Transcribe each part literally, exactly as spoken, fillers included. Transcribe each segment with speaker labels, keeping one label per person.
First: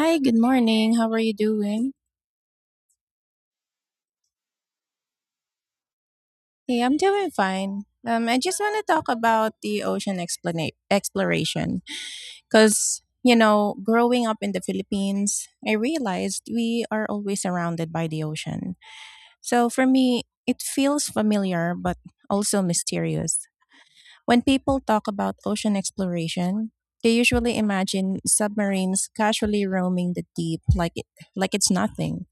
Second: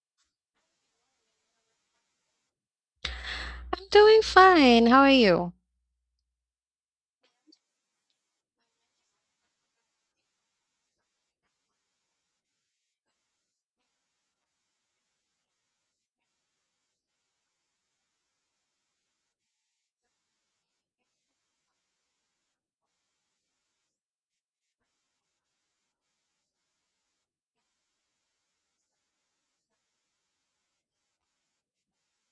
Speaker 1: Hi, good morning. How are you doing?
Speaker 2: I'm doing fine. How are you?
Speaker 1: Hey, I'm doing fine. Um, I just want to talk about the ocean explana- exploration because, you know, growing up in the Philippines, I realized we are always surrounded by the ocean. So for me, it feels familiar but also mysterious. When people talk about ocean exploration, they usually imagine submarines casually roaming the deep like it, like it's nothing.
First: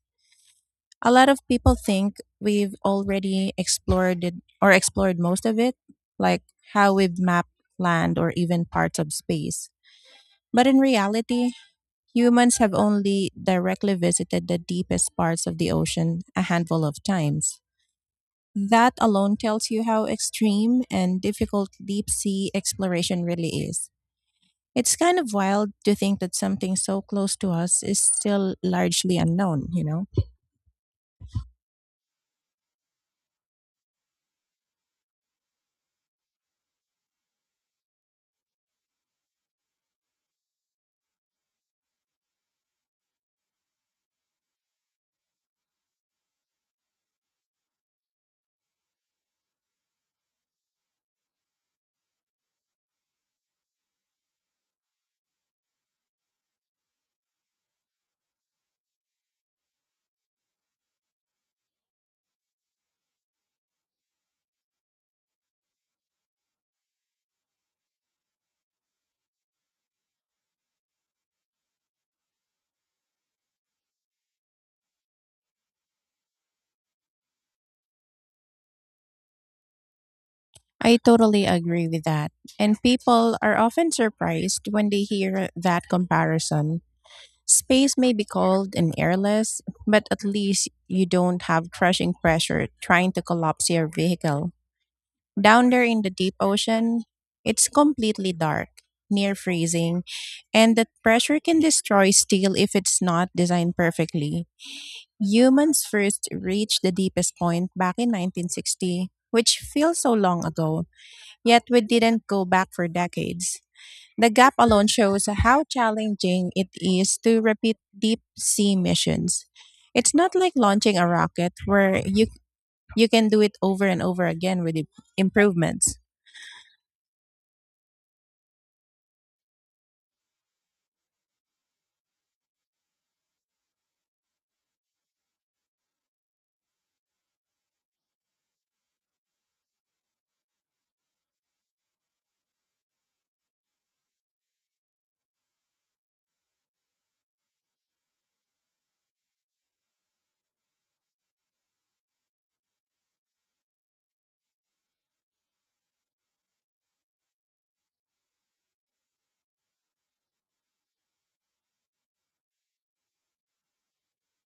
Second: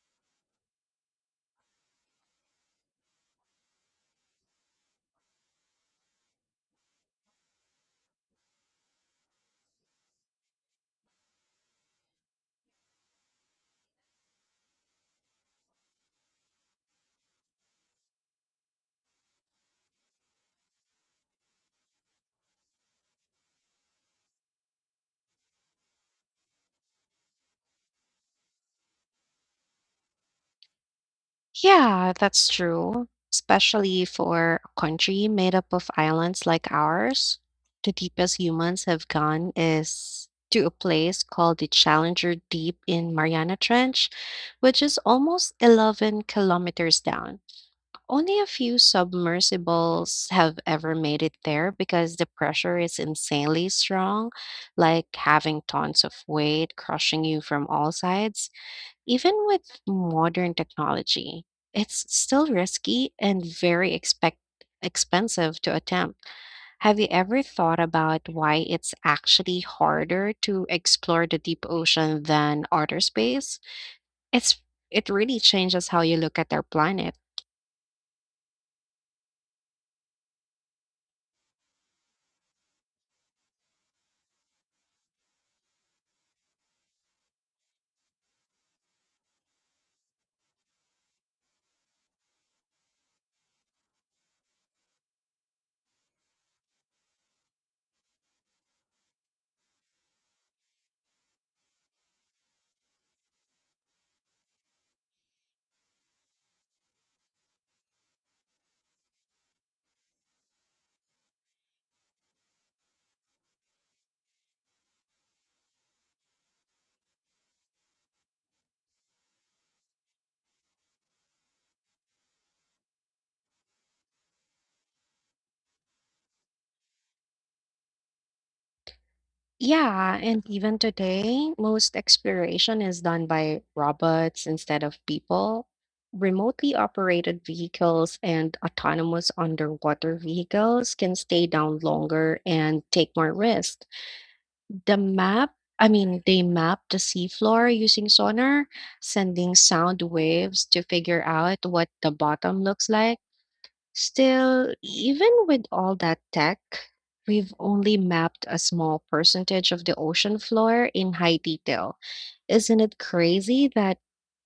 Speaker 1: A lot of people think we've already explored it or explored most of it, like how we've mapped land or even parts of space. But in reality, humans have only directly visited the deepest parts of the ocean a handful of times. That alone tells you how extreme and difficult deep sea exploration really is. It's kind of wild to think that something so close to us is still largely unknown, you know?
Speaker 2: Yeah, that's true, especially for a country made up of islands like ours. The deepest humans have gone is to a place called the Challenger Deep in Mariana Trench, which is almost 11 kilometers down. Only a few submersibles have ever made it there because the pressure is insanely strong, like having tons of weight crushing you from all sides. Even with modern technology, it's still risky and very expect expensive to attempt. Have you ever thought about why it's actually harder to explore the deep ocean than outer space? It's it really changes how you look at our planet.
Speaker 1: I totally agree with that. And people are often surprised when they hear that comparison. Space may be cold and airless, but at least you don't have crushing pressure trying to collapse your vehicle. Down there in the deep ocean, it's completely dark, near freezing, and that pressure can destroy steel if it's not designed perfectly. Humans first reached the deepest point back in nineteen sixty, which feels so long ago, yet we didn't go back for decades. The gap alone shows how challenging it is to repeat deep sea missions. It's not like launching a rocket where you you can do it over and over again with im- improvements.
Speaker 2: Yeah, and even today, most exploration is done by robots instead of people. Remotely operated vehicles and autonomous underwater vehicles can stay down longer and take more risk. The map, I mean, they map the seafloor using sonar, sending sound waves to figure out what the bottom looks like. Still, even with all that tech, we've only mapped a small percentage of the ocean floor in high detail. Isn't it crazy that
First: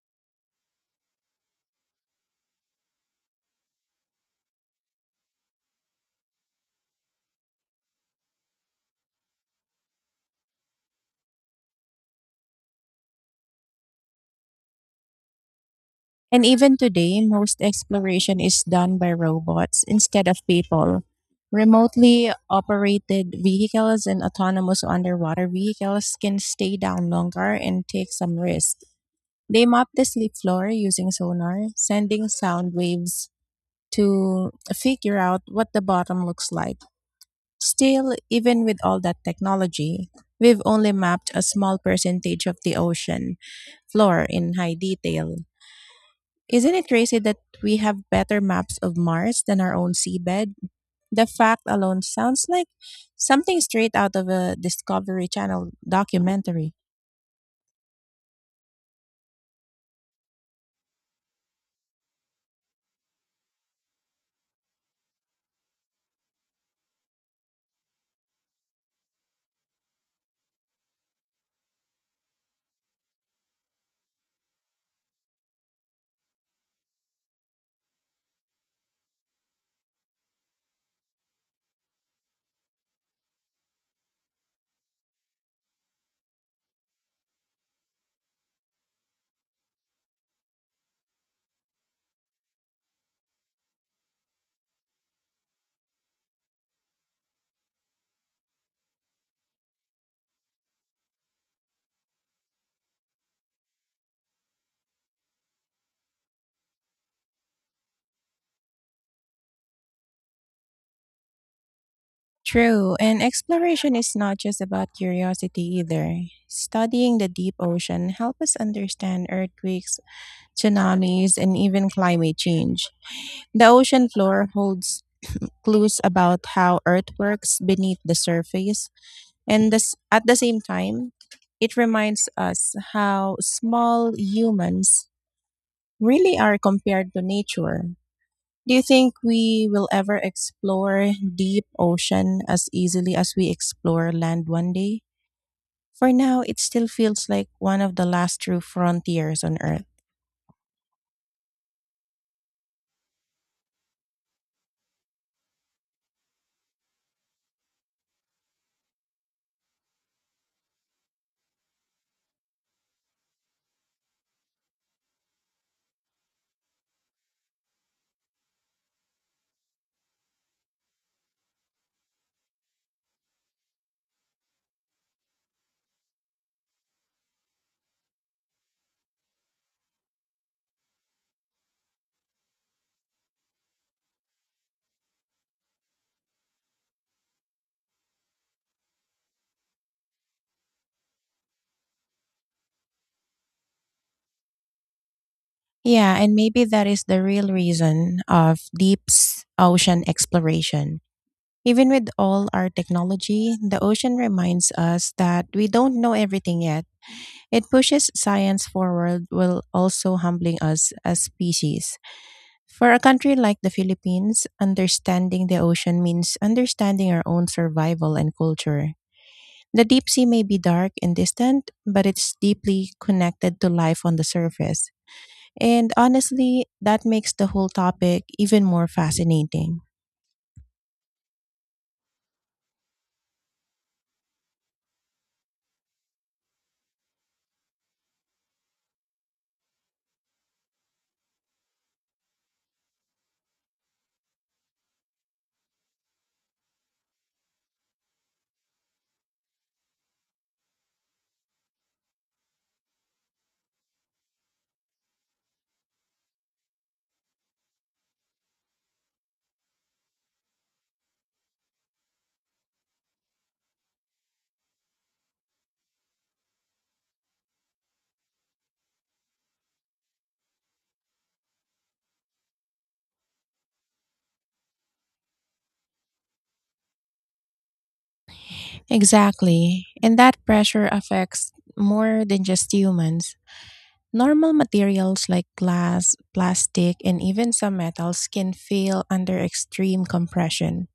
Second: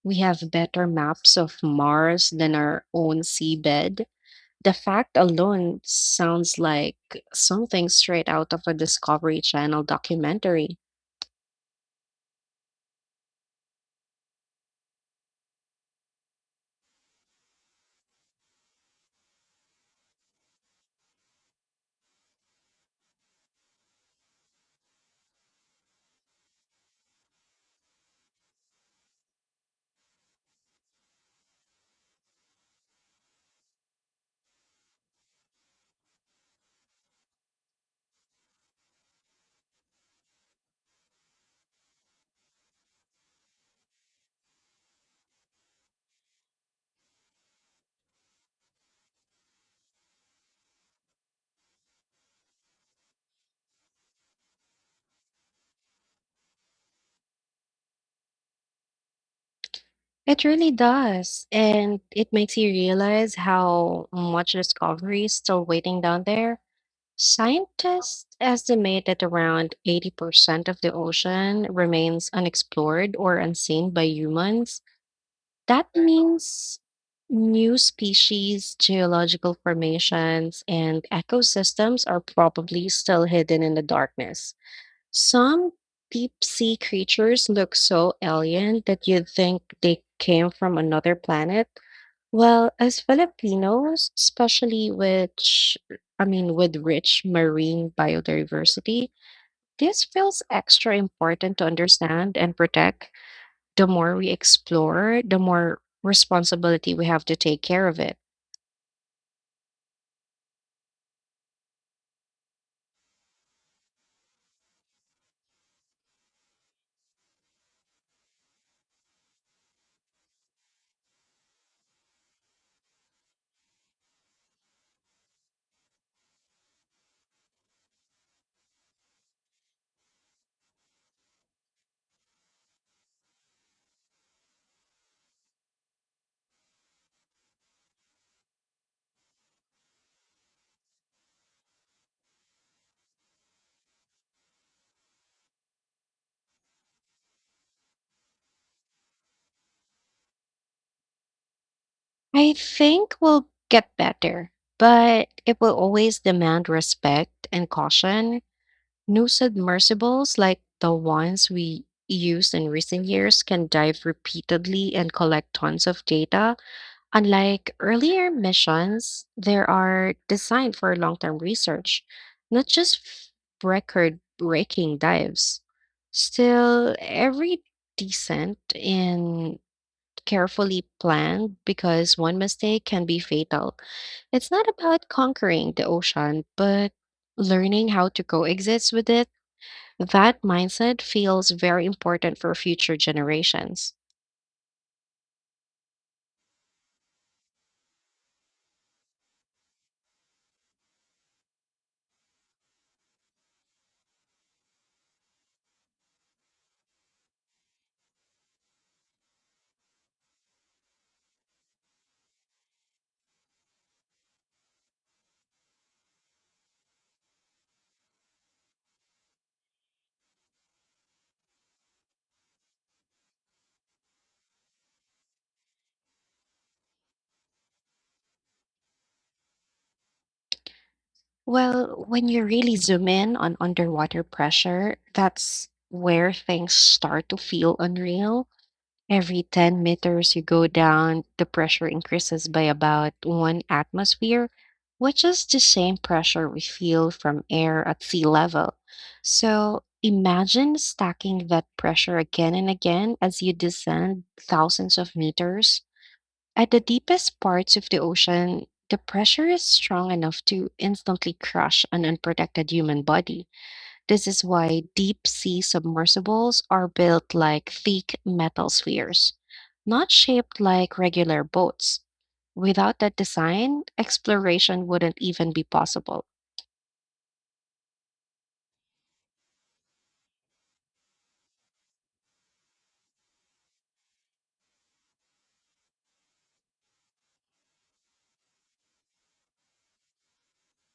Speaker 2: we have better maps of Mars than our own seabed? The fact alone sounds like something straight out of a Discovery Channel documentary.
Speaker 1: And even today, most exploration is done by robots instead of people. Remotely operated vehicles and autonomous underwater vehicles can stay down longer and take some risk. They map the sleep floor using sonar, sending sound waves to figure out what the bottom looks like. Still, even with all that technology, we've only mapped a small percentage of the ocean floor in high detail. Isn't it crazy that we have better maps of Mars than our own seabed? The fact alone sounds like something straight out of a Discovery Channel documentary.
Speaker 2: It really does. And it makes you realize how much discovery is still waiting down there Scientists estimate that around eighty percent of the ocean remains unexplored or unseen by humans. That means new species, geological formations, and ecosystems are probably still hidden in the darkness. Some deep sea creatures look so alien that you'd think they came from another planet Well, as Filipinos, especially which I mean with rich marine biodiversity, this feels extra important to understand and protect. The more we explore, the more responsibility we have to take care of it.
Speaker 1: True, and exploration is not just about curiosity either. Studying the deep ocean helps us understand earthquakes, tsunamis, and even climate change. The ocean floor holds clues about how Earth works beneath the surface, and this, at the same time, it reminds us how small humans really are compared to nature. Do you think we will ever explore deep ocean as easily as we explore land one day? For now, it still feels like one of the last true frontiers on Earth.
Speaker 2: I think we'll get better, but it will always demand respect and caution. New submersibles like the ones we used in recent years can dive repeatedly and collect tons of data Unlike earlier missions, there are designed for long term research, not just record breaking dives. Still, every descent and carefully planned because one mistake can be fatal. It's not about conquering the ocean, but learning how to coexist with it. That mindset feels very important for future generations.
Speaker 1: Yeah, and maybe that is the real reason of deep s- ocean exploration. Even with all our technology, the ocean reminds us that we don't know everything yet. It pushes science forward while also humbling us as species. For a country like the Philippines, understanding the ocean means understanding our own survival and culture. The deep sea may be dark and distant, but it's deeply connected to life on the surface. And honestly, that makes the whole topic even more fascinating.
Speaker 2: Well, when you really zoom in on underwater pressure, that's where things start to feel unreal. Every 10 meters you go down, the pressure increases by about one atmosphere, which is the same pressure we feel from air at sea level. So imagine stacking that pressure again and again as you descend thousands of meters. At the deepest parts of the ocean, the pressure is strong enough to instantly crush an unprotected human body. This is why deep sea submersibles are built like thick metal spheres, not shaped like regular boats. Without that design, exploration wouldn't even be possible.
Speaker 1: Exactly. And that pressure affects more than just humans. Normal materials like glass, plastic, and even some metals can fail under extreme compression.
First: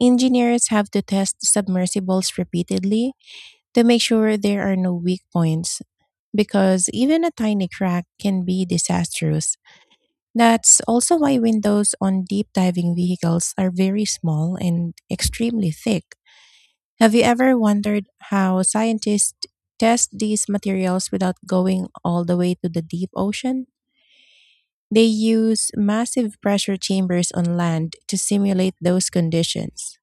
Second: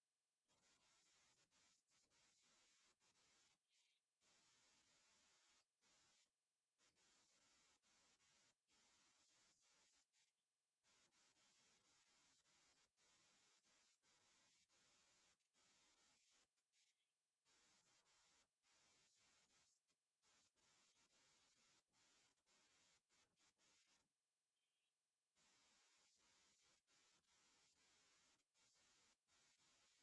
Speaker 1: Engineers have to test submersibles repeatedly to make sure there are no weak points, because even a tiny crack can be disastrous. That's also why windows on deep diving vehicles are very small and extremely thick. Have you ever wondered how scientists test these materials without going all the way to the deep ocean? They use massive pressure chambers on land to simulate those conditions.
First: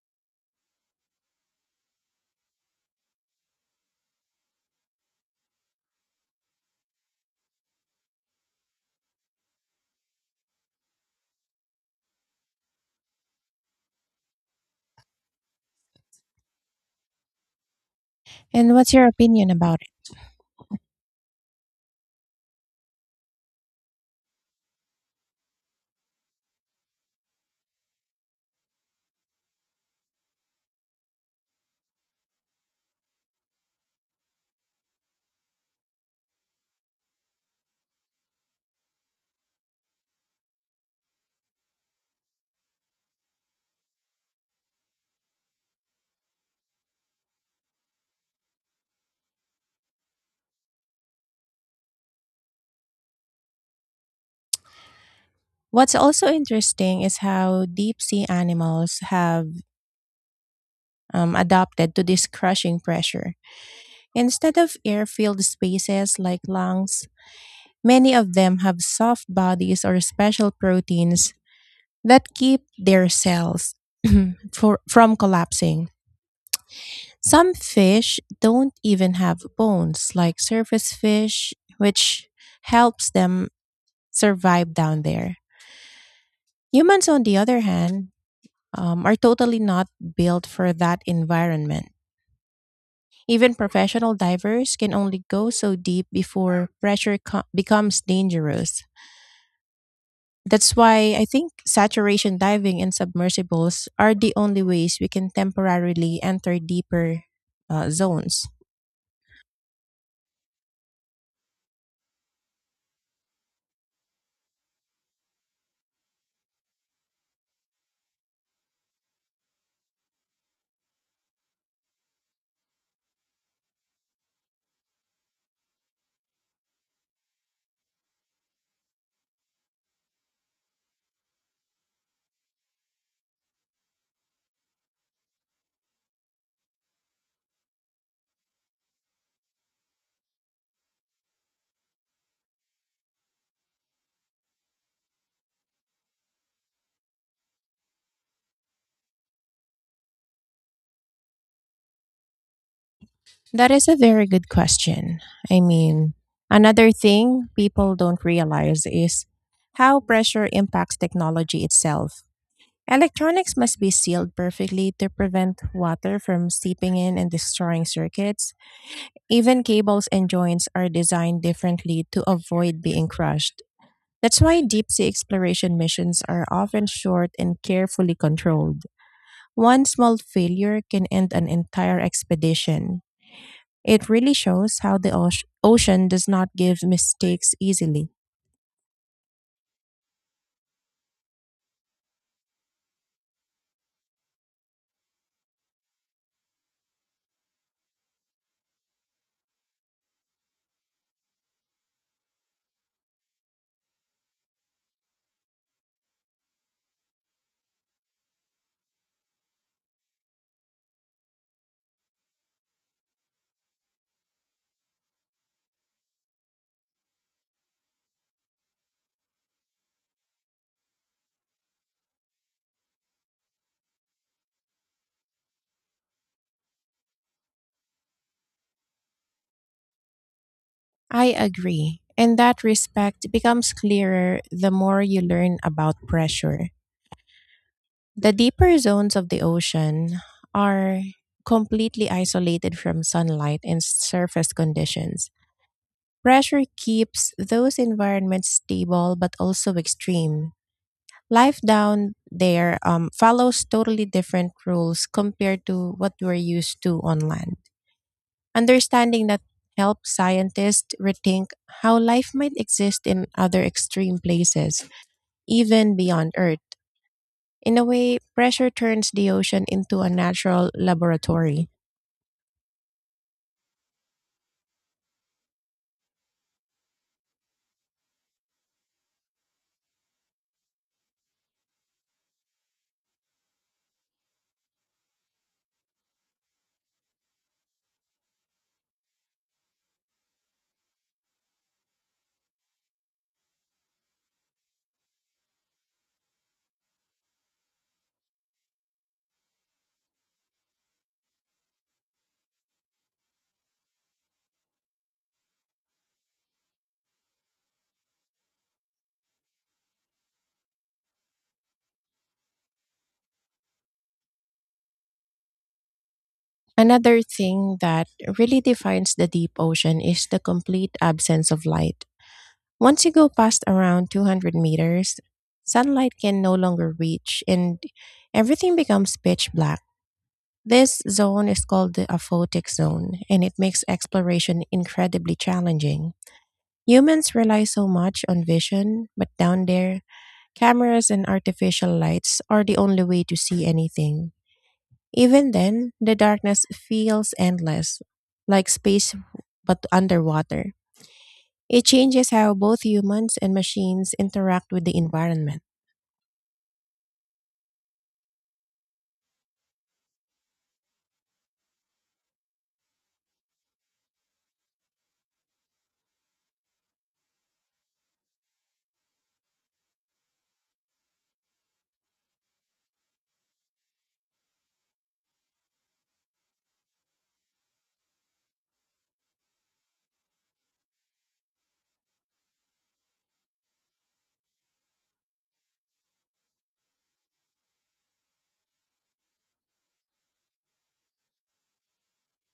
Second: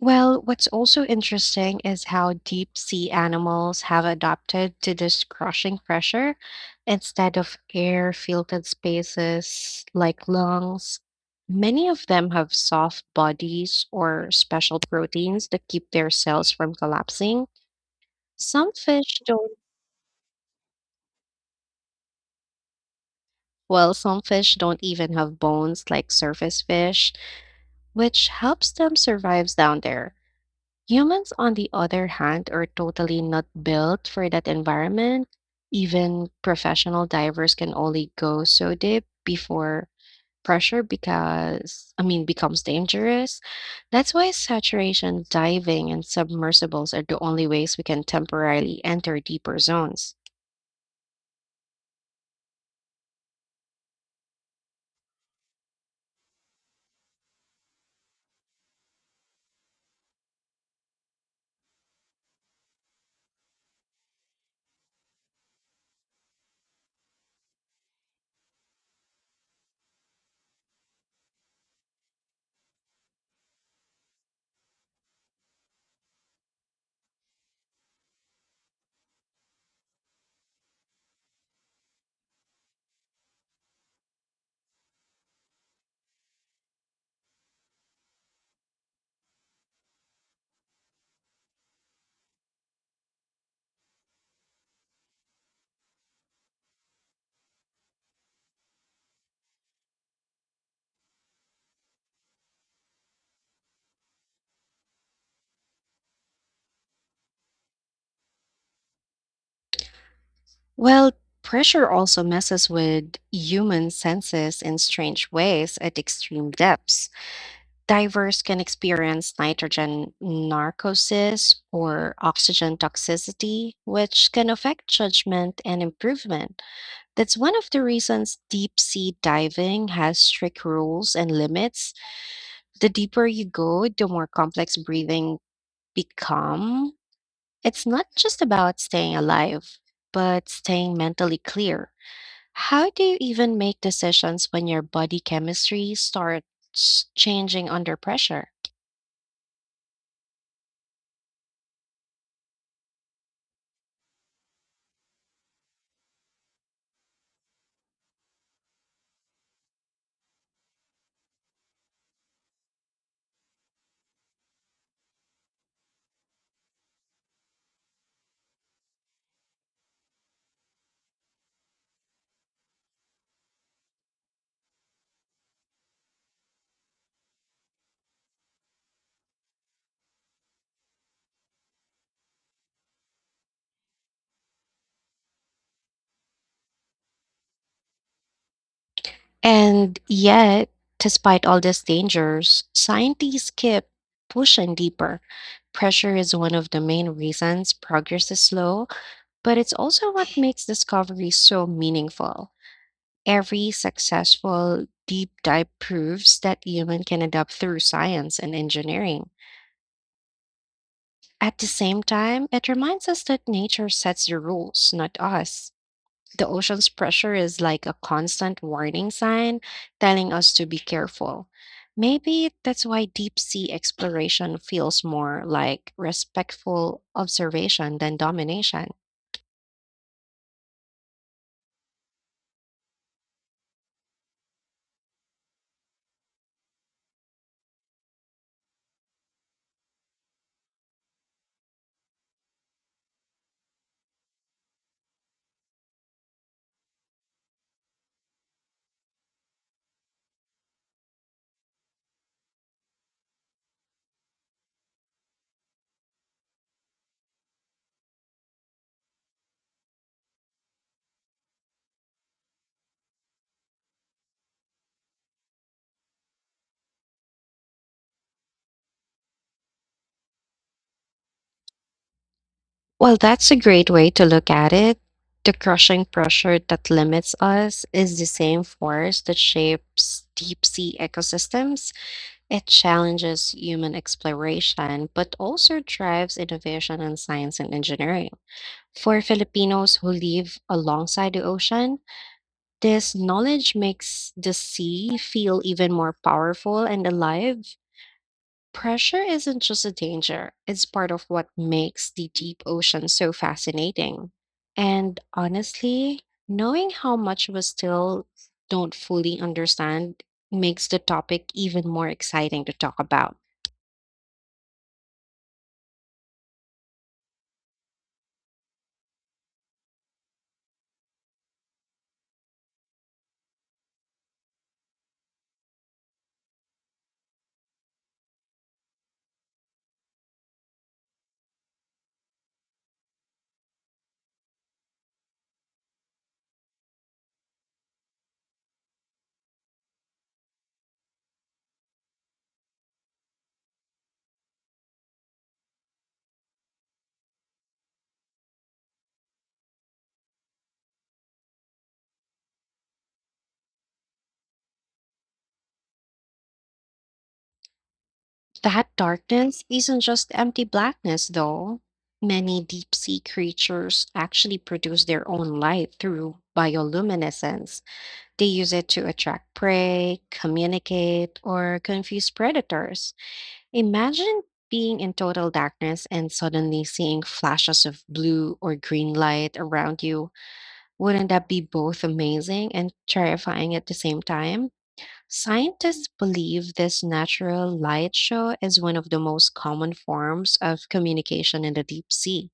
Speaker 2: Well, what's also interesting is how deep sea animals have adapted to this crushing pressure instead of air filtered spaces like lungs. Many of them have soft bodies or special proteins that keep their cells from collapsing. Some
Speaker 1: And what's your
Speaker 2: fish
Speaker 1: opinion
Speaker 2: don't,
Speaker 1: about it?
Speaker 2: well, some fish don't even have bones like surface fish, which helps them survive down there. Humans, on the other hand, are totally not built for that environment. Even professional divers can only go so deep before pressure because I mean becomes dangerous. That's why saturation diving and submersibles are the only ways we can temporarily enter deeper zones.
Speaker 1: What's also interesting is how deep sea animals have um, adapted to this crushing pressure. Instead of air filled spaces like lungs, many of them have soft bodies or special proteins that keep their cells for, from collapsing. Some fish don't even have bones, like surface fish, which helps them survive down there. Humans, on the other hand, um, are totally not built for that environment. Even professional divers can only go so deep before pressure co- becomes dangerous. That's why I think saturation diving and submersibles are the only ways we can temporarily enter deeper uh, zones.
Speaker 2: Well, pressure also messes with human senses in strange ways at extreme depths. Divers can experience nitrogen narcosis or oxygen toxicity, which can affect judgment and improvement. That's one of the reasons deep sea diving has strict rules and limits. The deeper you go, the more complex breathing become. It's not just about staying alive, but staying mentally clear. How do you even make decisions when your body chemistry starts changing under pressure?
Speaker 1: That is a very good question. I mean, another thing people don't realize is how pressure impacts technology itself. Electronics must be sealed perfectly to prevent water from seeping in and destroying circuits. Even cables and joints are designed differently to avoid being crushed. That's why deep sea exploration missions are often short and carefully controlled. One small failure can end an entire expedition. It really shows how the oce- ocean does not give mistakes easily.
Speaker 2: And yet, despite all these dangers, scientists keep pushing deeper. Pressure is one of the main reasons progress is slow, but it's also what makes discovery so meaningful. Every successful deep dive proves that human can adapt through science and engineering. At the same time, it reminds us that nature sets the rules, not us. The ocean's pressure is like a constant warning sign telling us to be careful. Maybe that's why deep sea exploration feels more like respectful observation than domination.
Speaker 1: I agree. And that respect becomes clearer the more you learn about pressure. The deeper zones of the ocean are completely isolated from sunlight and surface conditions. Pressure keeps those environments stable but also extreme. Life down there um, follows totally different rules compared to what we're used to on land. Understanding that helps scientists rethink how life might exist in other extreme places, even beyond Earth. In a way, pressure turns the ocean into a natural laboratory.
Speaker 2: Well, that's a great way to look at it. The crushing pressure that limits us is the same force that shapes deep sea ecosystems. It challenges human exploration, but also drives innovation in science and engineering. For Filipinos who live alongside the ocean, this knowledge makes the sea feel even more powerful and alive. Pressure isn't just a danger, it's part of what makes the deep ocean so fascinating. And honestly, knowing how much we still don't fully understand makes the topic even more exciting to talk about.
Speaker 1: Another thing that really defines the deep ocean is the complete absence of light. Once you go past around two hundred meters, sunlight can no longer reach and everything becomes pitch black. This zone is called the aphotic zone, and it makes exploration incredibly challenging. Humans rely so much on vision, but down there, cameras and artificial lights are the only way to see anything. Even then, the darkness feels endless, like space but underwater. It changes how both humans and machines interact with the environment.
Speaker 2: That darkness isn't just empty blackness, though. Many deep sea creatures actually produce their own light through bioluminescence. They use it to attract prey, communicate, or confuse predators. Imagine being in total darkness and suddenly seeing flashes of blue or green light around you. Wouldn't that be both amazing and terrifying at the same time? Scientists believe this natural light show is one of the most common forms of communication in the deep sea.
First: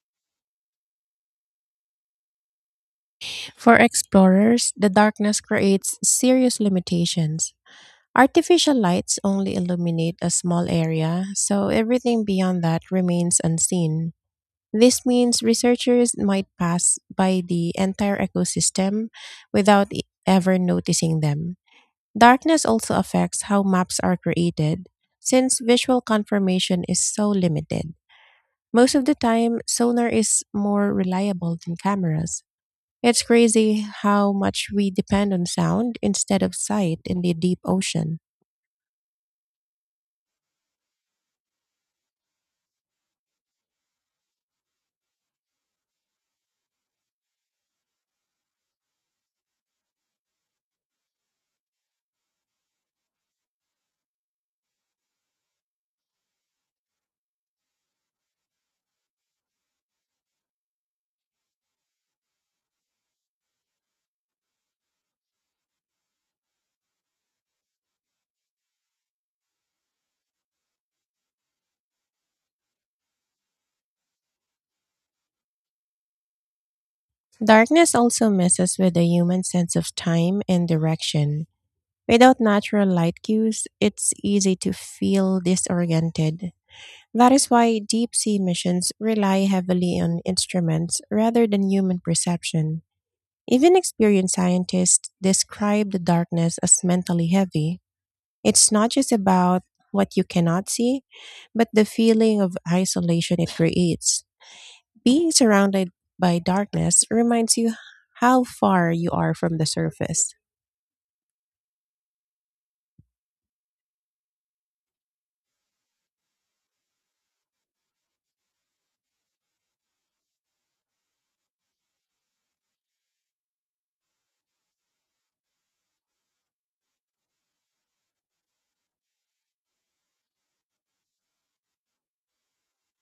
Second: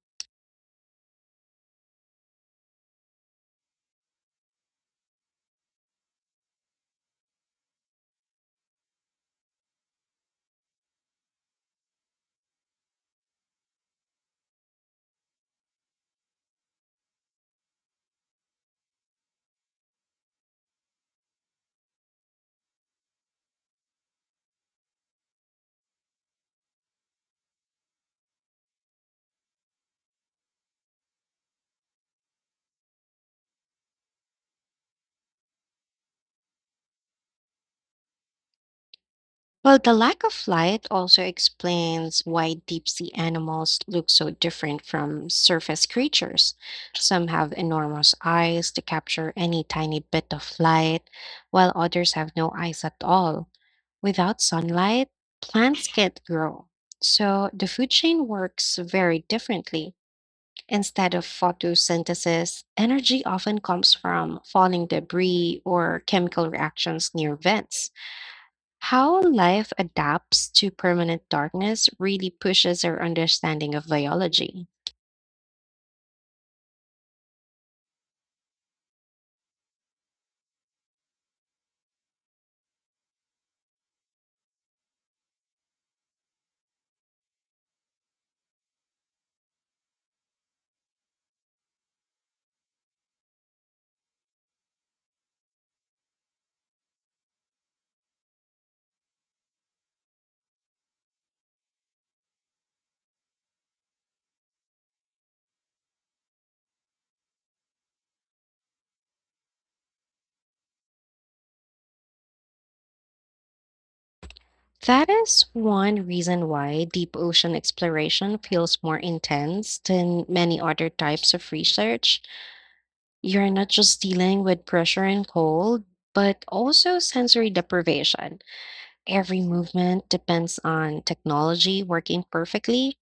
Speaker 1: For explorers, the darkness creates serious limitations. Artificial lights only illuminate a small area, so everything beyond that remains unseen. This means researchers might pass by the entire ecosystem without e- ever noticing them. Darkness also affects how maps are created, since visual confirmation is so limited. Most of the time, sonar is more reliable than cameras. It's crazy how much we depend on sound instead of sight in the deep ocean.
Speaker 2: Well, the lack of light also explains why deep sea animals look so different from surface creatures. Some have enormous eyes to capture any tiny bit of light, while others have no eyes at all. Without sunlight, plants can't grow. So the food chain works very differently. Instead of photosynthesis, energy often comes from falling debris or chemical reactions near vents. How life adapts to permanent darkness really pushes our understanding of biology.
Speaker 1: Darkness also messes with the human sense of time and direction. Without natural light cues, it's easy to feel disoriented. That is why deep sea missions rely heavily on instruments rather than human perception. Even experienced scientists describe the darkness as mentally heavy. It's not just about what you cannot see, but the feeling of isolation it creates. Being surrounded by darkness reminds you how far you are from the surface.
Speaker 2: That is one reason why deep ocean exploration feels more intense than many other types of research. You're not just dealing with pressure and cold, but also sensory deprivation Every movement depends on technology working perfectly.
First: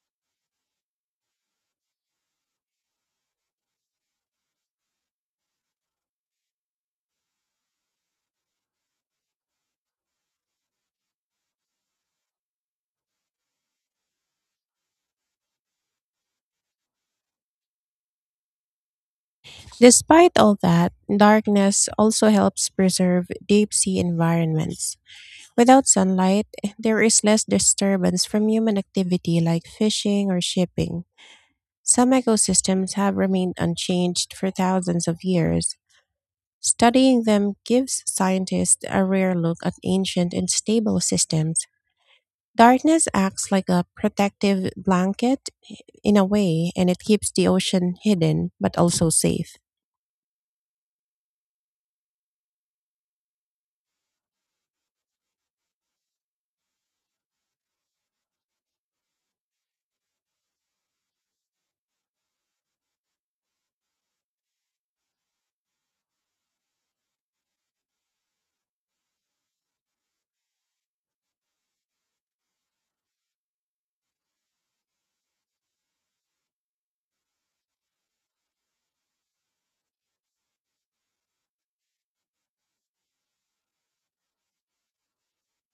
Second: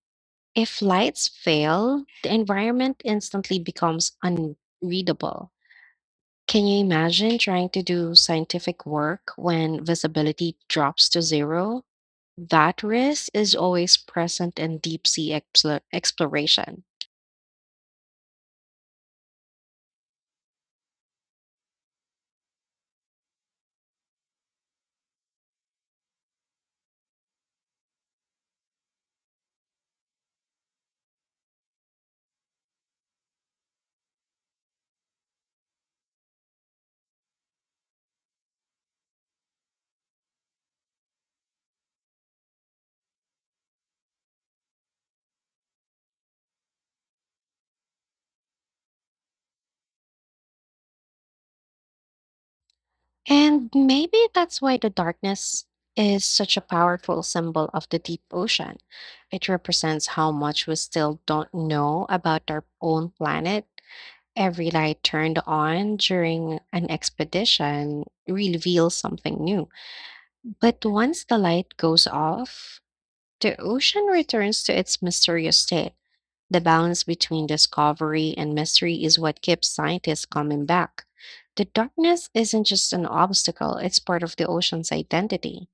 Speaker 2: If lights fail, the environment instantly becomes unreadable. Can you imagine trying to do scientific work when visibility drops to zero? That risk is always present in deep sea explo- exploration.
Speaker 1: Despite all that, darkness also helps preserve deep sea environments. Without sunlight, there is less disturbance from human activity like fishing or shipping. Some ecosystems have remained unchanged for thousands of years. Studying them gives scientists a rare look at ancient and stable systems. Darkness acts like a protective blanket in a way, and it keeps the ocean hidden but also safe.
Speaker 2: And maybe that's why the darkness is such a powerful symbol of the deep ocean. It represents how much we still don't know about our own planet. Every light turned on during an expedition reveals something new. But once the light goes off, the ocean returns to its mysterious state. The balance between discovery and mystery is what keeps scientists coming back. The darkness isn't just an obstacle, it's part of the ocean's identity.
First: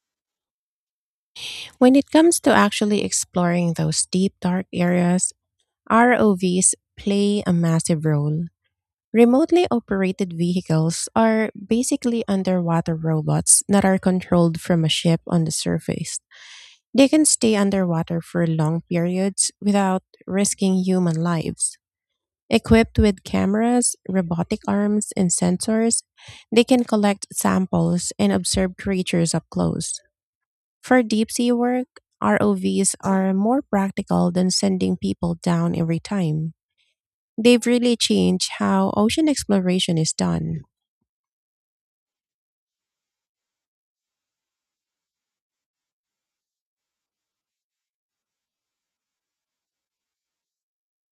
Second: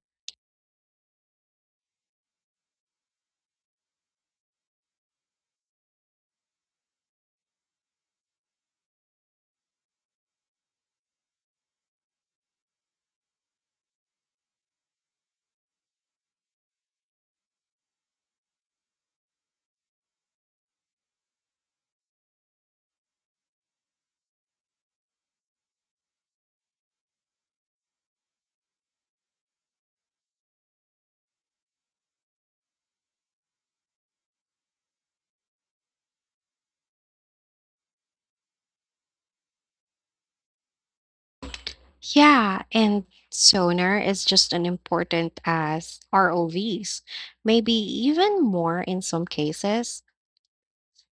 Speaker 1: When it comes to actually exploring those deep, dark areas, R O Vs play a massive role. Remotely operated vehicles are basically underwater robots that are controlled from a ship on the surface. They can stay underwater for long periods without risking human lives. Equipped with cameras, robotic arms, and sensors, they can collect samples and observe creatures up close. For deep sea work, R O Vs are more practical than sending people down every time. They've really changed how ocean exploration is done.
Speaker 2: Yeah, and sonar is just as important as R O Vs, maybe even more in some cases,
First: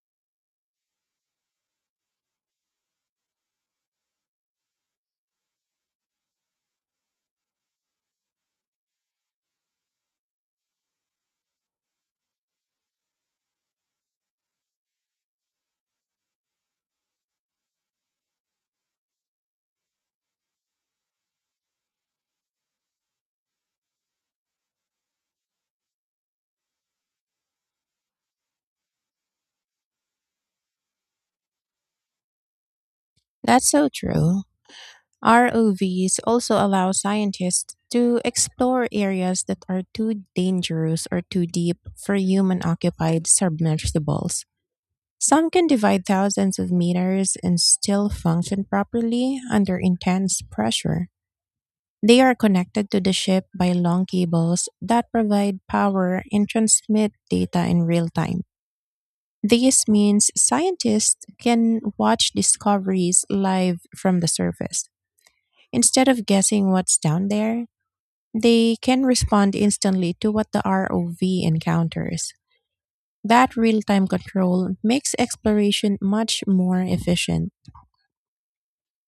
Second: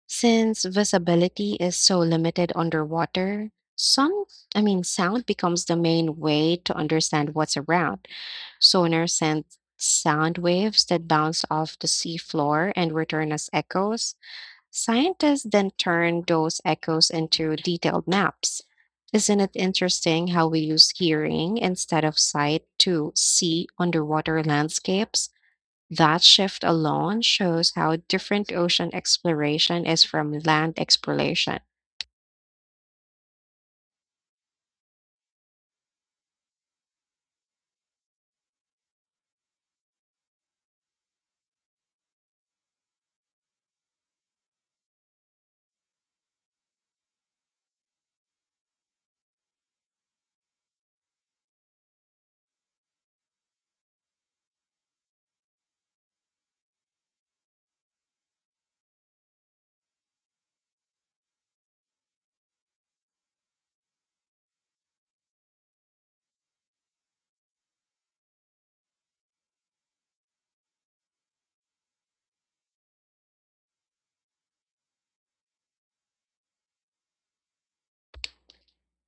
Speaker 2: since visibility is so limited underwater. Some, I mean, sound becomes the main way to understand what's around. Sonar sent sound waves that bounced off the seafloor and returned as echoes. Scientists then turned those echoes into detailed maps. Isn't it interesting how we use hearing instead of sight to see underwater landscapes? That shift alone shows how different ocean exploration is from land exploration.
Speaker 1: That's so true. R O Vs also allow scientists to explore areas that are too dangerous or too deep for human occupied submersibles. Some can divide thousands of meters and still function properly under intense pressure. They are connected to the ship by long cables that provide power and transmit data in real time. This means scientists can watch discoveries live from the surface. Instead of guessing what's down there, they can respond instantly to what the R O V encounters. That real time control makes exploration much more efficient.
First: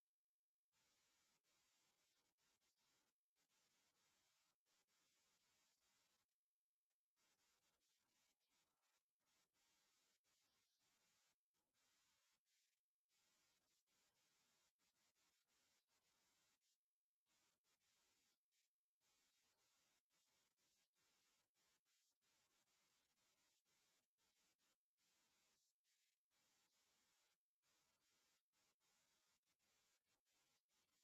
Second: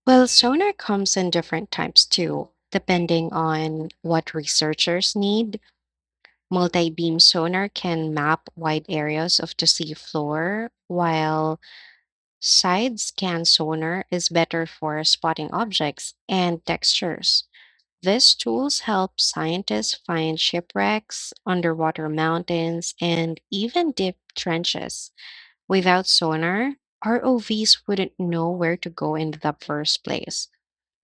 Speaker 2: Well, sonar comes in different types too, depending on what researchers need. Multi-beam sonar can map wide areas of the seafloor, while side scan sonar is better for spotting objects and textures. These tools help scientists find shipwrecks, underwater mountains, and even deep trenches. Without sonar, R O Vs wouldn't know where to go in the first place.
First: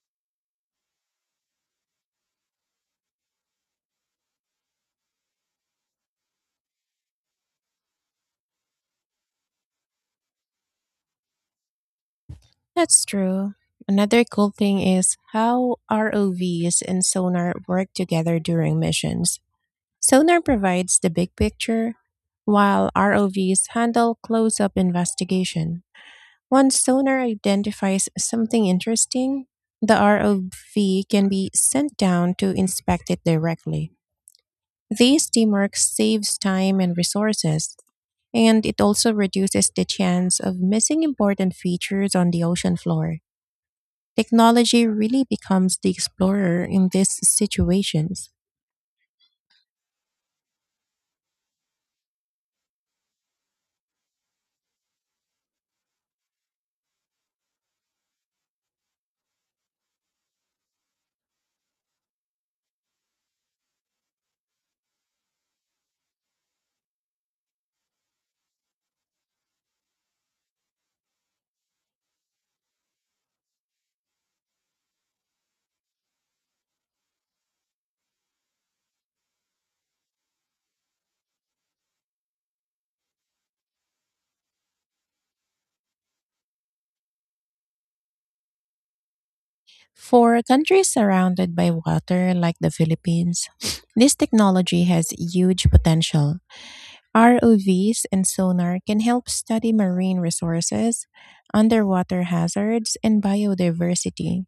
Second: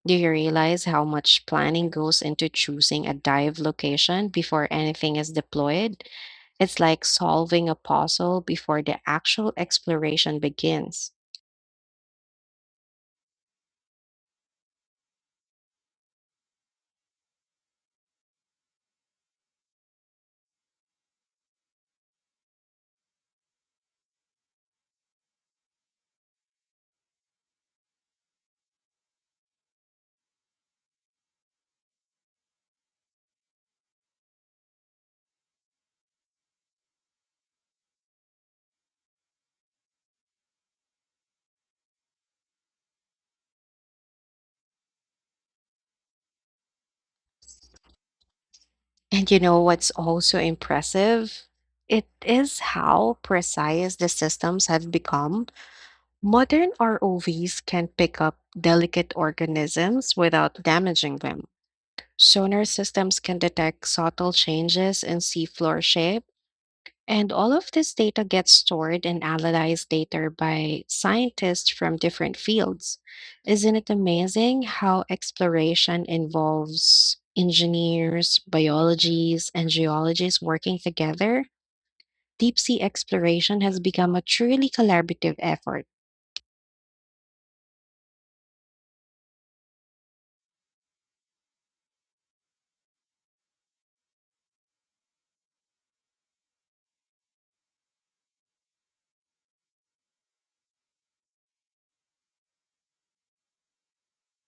Speaker 2: Do you realize how much planning goes into choosing a dive location before anything is deployed? It's like solving a puzzle before the actual exploration begins.
Speaker 1: That's true. Another cool thing is how R O Vs and sonar work together during missions. Sonar provides the big picture, while R O Vs handle close up investigation. Once sonar identifies something interesting, the R O V can be sent down to inspect it directly. This teamwork saves time and resources, and it also reduces the chance of missing important features on the ocean floor. Technology really becomes the explorer in these situations.
Speaker 2: And you know what's also impressive? It is how precise the systems have become. Modern R O Vs can pick up delicate organisms without damaging them. Sonar systems can detect subtle changes in seafloor shape And all of this data gets stored and analyzed later by scientists from different fields. Isn't it amazing how exploration involves engineers, biologists, and geologists working together? Deep sea exploration has become a truly collaborative effort.
Speaker 1: For countries surrounded by water like the Philippines, this technology has huge potential. R O Vs and sonar can help study marine resources, underwater hazards, and biodiversity.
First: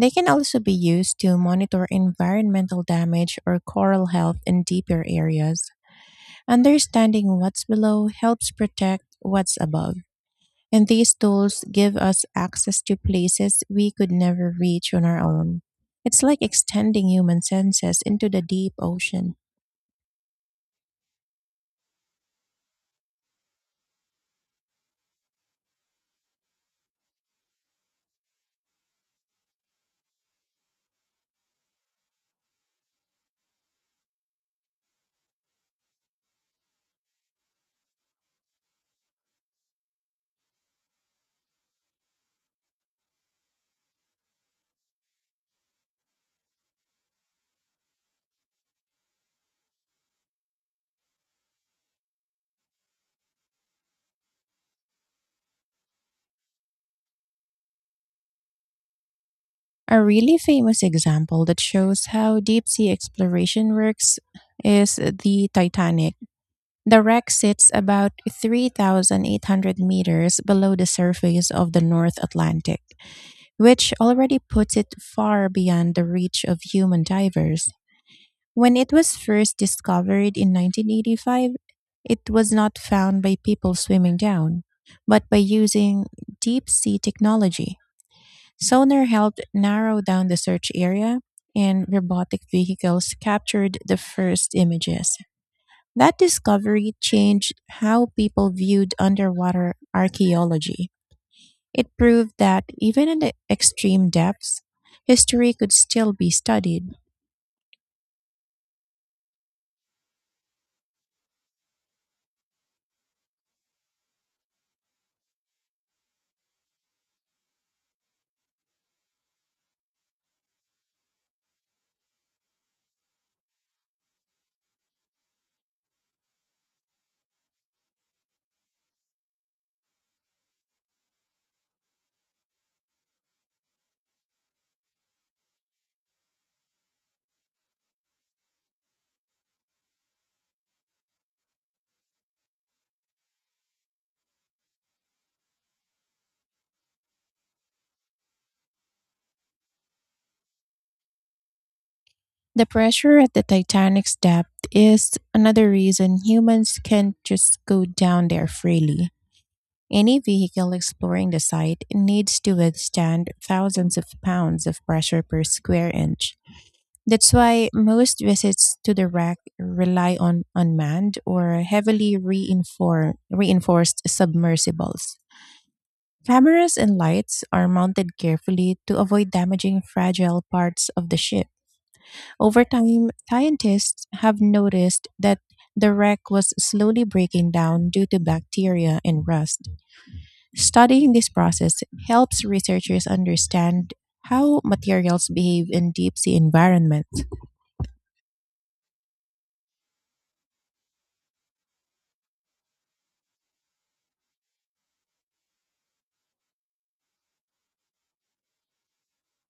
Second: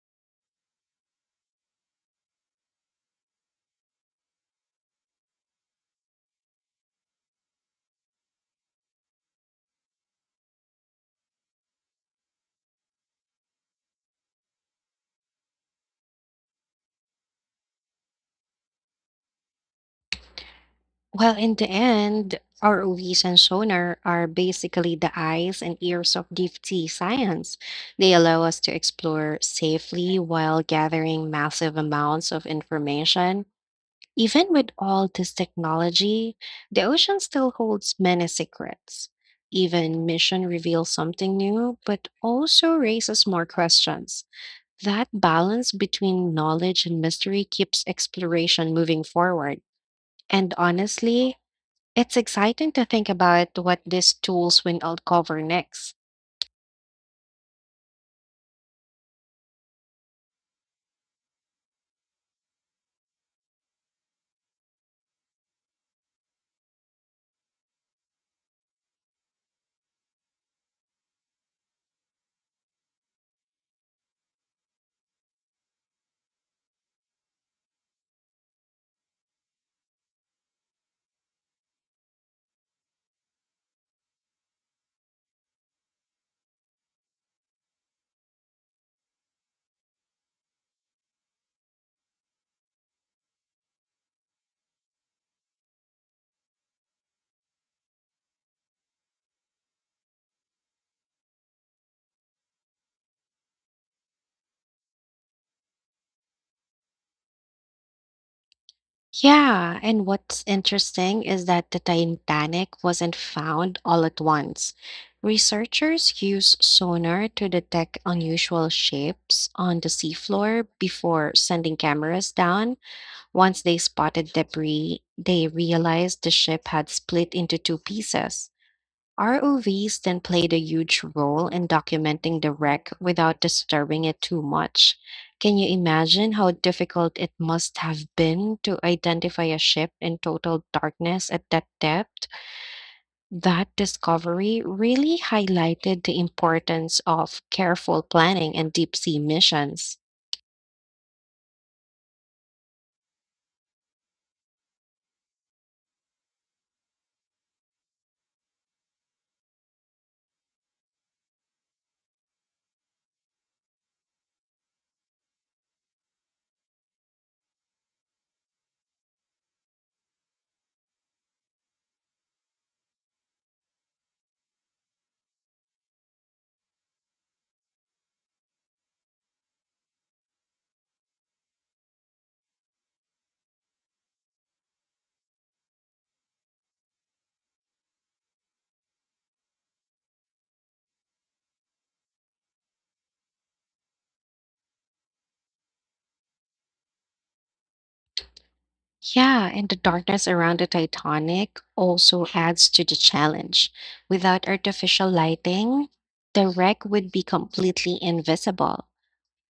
Speaker 1: They can also be used to monitor environmental damage or coral health in deeper areas. Understanding what's below helps protect what's above. And these tools give us access to places we could never reach on our own. It's like extending human senses into the deep ocean.
Speaker 2: Well, in the end, R O Vs and sonar are basically the eyes and ears of deep sea science. They allow us to explore safely while gathering massive amounts of information. Even with all this technology, the ocean still holds many secrets. Even mission reveals something new, but also raises more questions. That balance between knowledge and mystery keeps exploration moving forward. And honestly, it's exciting to think about what these tools will uncover next.
Speaker 1: A really famous example that shows how deep sea exploration works is the Titanic. The wreck sits about three thousand eight hundred meters below the surface of the North Atlantic, which already puts it far beyond the reach of human divers. When it was first discovered in nineteen eighty-five, it was not found by people swimming down, but by using deep sea technology. Sonar helped narrow down the search area, and robotic vehicles captured the first images. That discovery changed how people viewed underwater archaeology. It proved that even in the extreme depths, history could still be studied.
Speaker 2: Yeah, and what's interesting is that the Titanic wasn't found all at once. Researchers used sonar to detect unusual shapes on the seafloor before sending cameras down. Once they spotted debris, they realized the ship had split into two pieces. R O Vs then played a huge role in documenting the wreck without disturbing it too much. Can you imagine how difficult it must have been to identify a ship in total darkness at that depth? That discovery really highlighted the importance of careful planning and deep sea missions.
Speaker 1: The pressure at the Titanic's depth is another reason humans can't just go down there freely. Any vehicle exploring the site needs to withstand thousands of pounds of pressure per square inch. That's why most visits to the wreck rely on unmanned or heavily reinfor- reinforced submersibles. Cameras and lights are mounted carefully to avoid damaging fragile parts of the ship. Over time, scientists have noticed that the wreck was slowly breaking down due to bacteria and rust. Studying this process helps researchers understand how materials behave in deep sea environments.
Speaker 2: Yeah, and the darkness around the Titanic also adds to the challenge. Without artificial lighting, the wreck would be completely invisible.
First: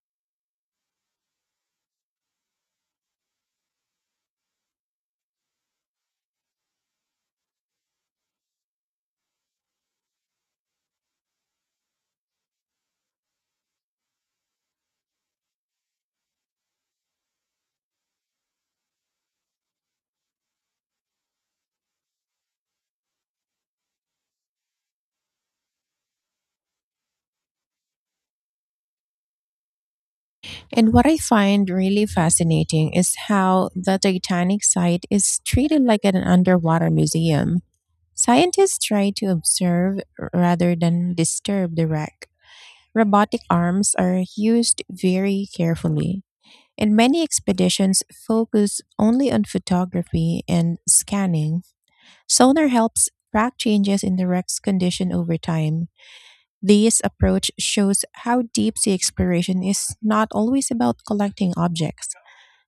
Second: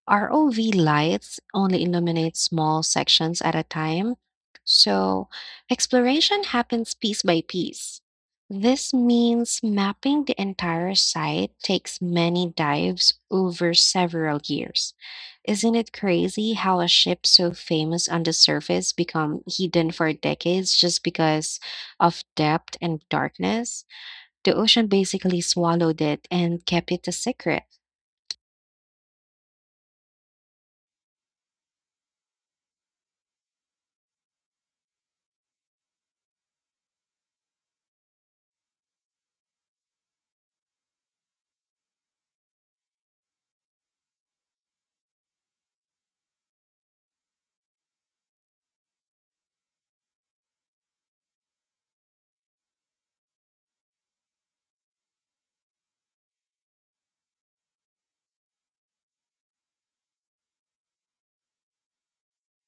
Speaker 2: R O V lights only illuminate small sections at a time, so exploration happens piece by piece. This means mapping the entire site takes many dives over several years. Isn't it crazy how a ship so famous on the surface become hidden for decades just because of depth and darkness? The ocean basically swallowed it and kept it a secret.
Speaker 1: And what I find really fascinating is how the Titanic site is treated like an underwater museum. Scientists try to observe rather than disturb the wreck. Robotic arms are used very carefully, and many expeditions focus only on photography and scanning. Sonar helps track changes in the wreck's condition over time. This approach shows how deep sea exploration is not always about collecting objects.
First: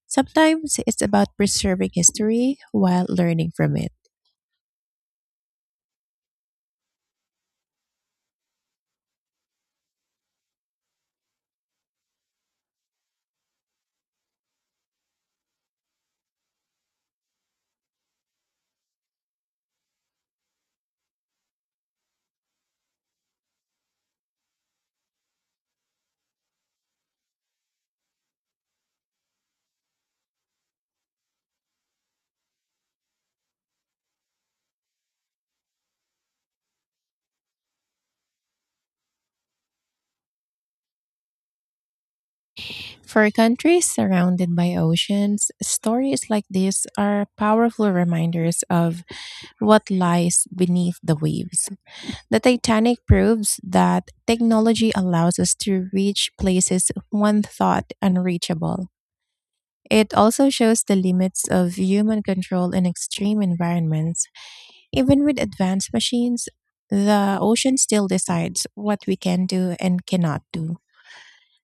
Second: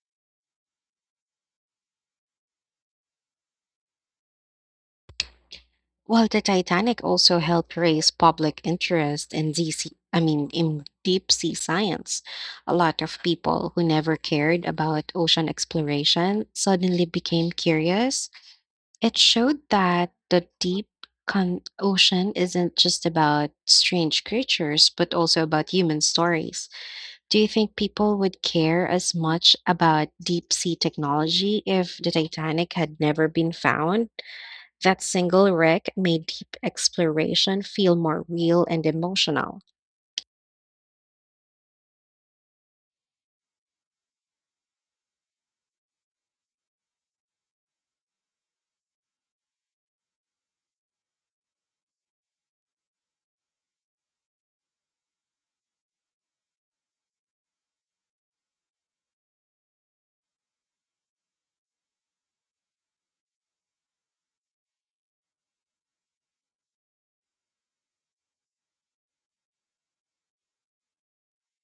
Speaker 1: Sometimes it's about preserving history while learning from it.
Speaker 2: Well, the Titanic also helped raise public interest in D C, I mean, in deep sea science. A lot of people who never cared about ocean exploration suddenly became curious. It showed that the deep con- ocean isn't just about strange creatures, but also about human stories. Do you think people would care as much about deep sea technology if the Titanic had never been found? That single wreck made deep exploration feel more real and emotional.
Speaker 1: For countries surrounded by oceans, stories like this are powerful reminders of what lies beneath the waves. The Titanic proves that technology allows us to reach places one thought unreachable. It also shows the limits of human control in extreme environments. Even with advanced machines, the ocean still decides what we can do and cannot do.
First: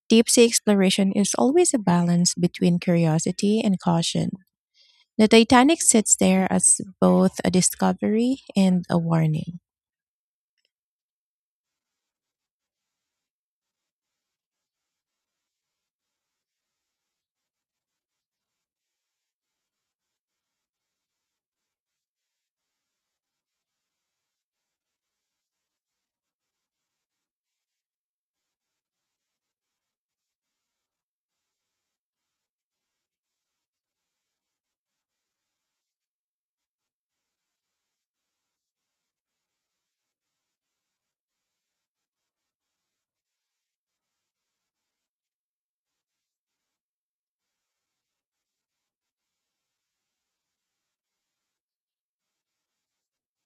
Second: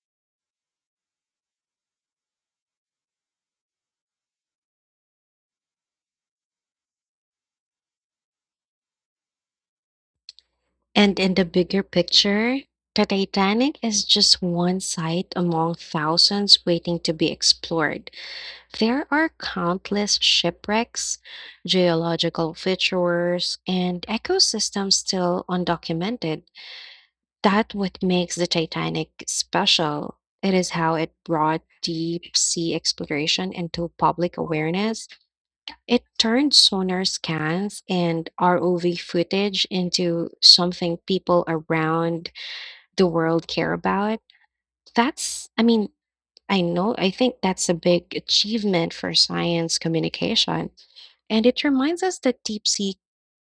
Speaker 1: Deep sea exploration is always a balance between curiosity and caution. The Titanic sits there as both a discovery and a warning.
Speaker 2: And in the bigger picture, the Titanic is just one site among thousands waiting to be explored. There are countless shipwrecks, geological features, and ecosystems still undocumented. That what makes the Titanic special. It is how it brought deep sea exploration into public awareness It turned sonar scans and R O V footage into something people around the world care about. That's, I mean, I know, I think that's a big achievement for science communication. And it reminds us that deep sea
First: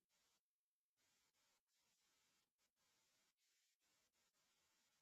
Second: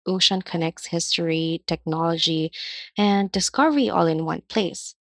Speaker 2: ocean connects history, technology, and discovery all in one place.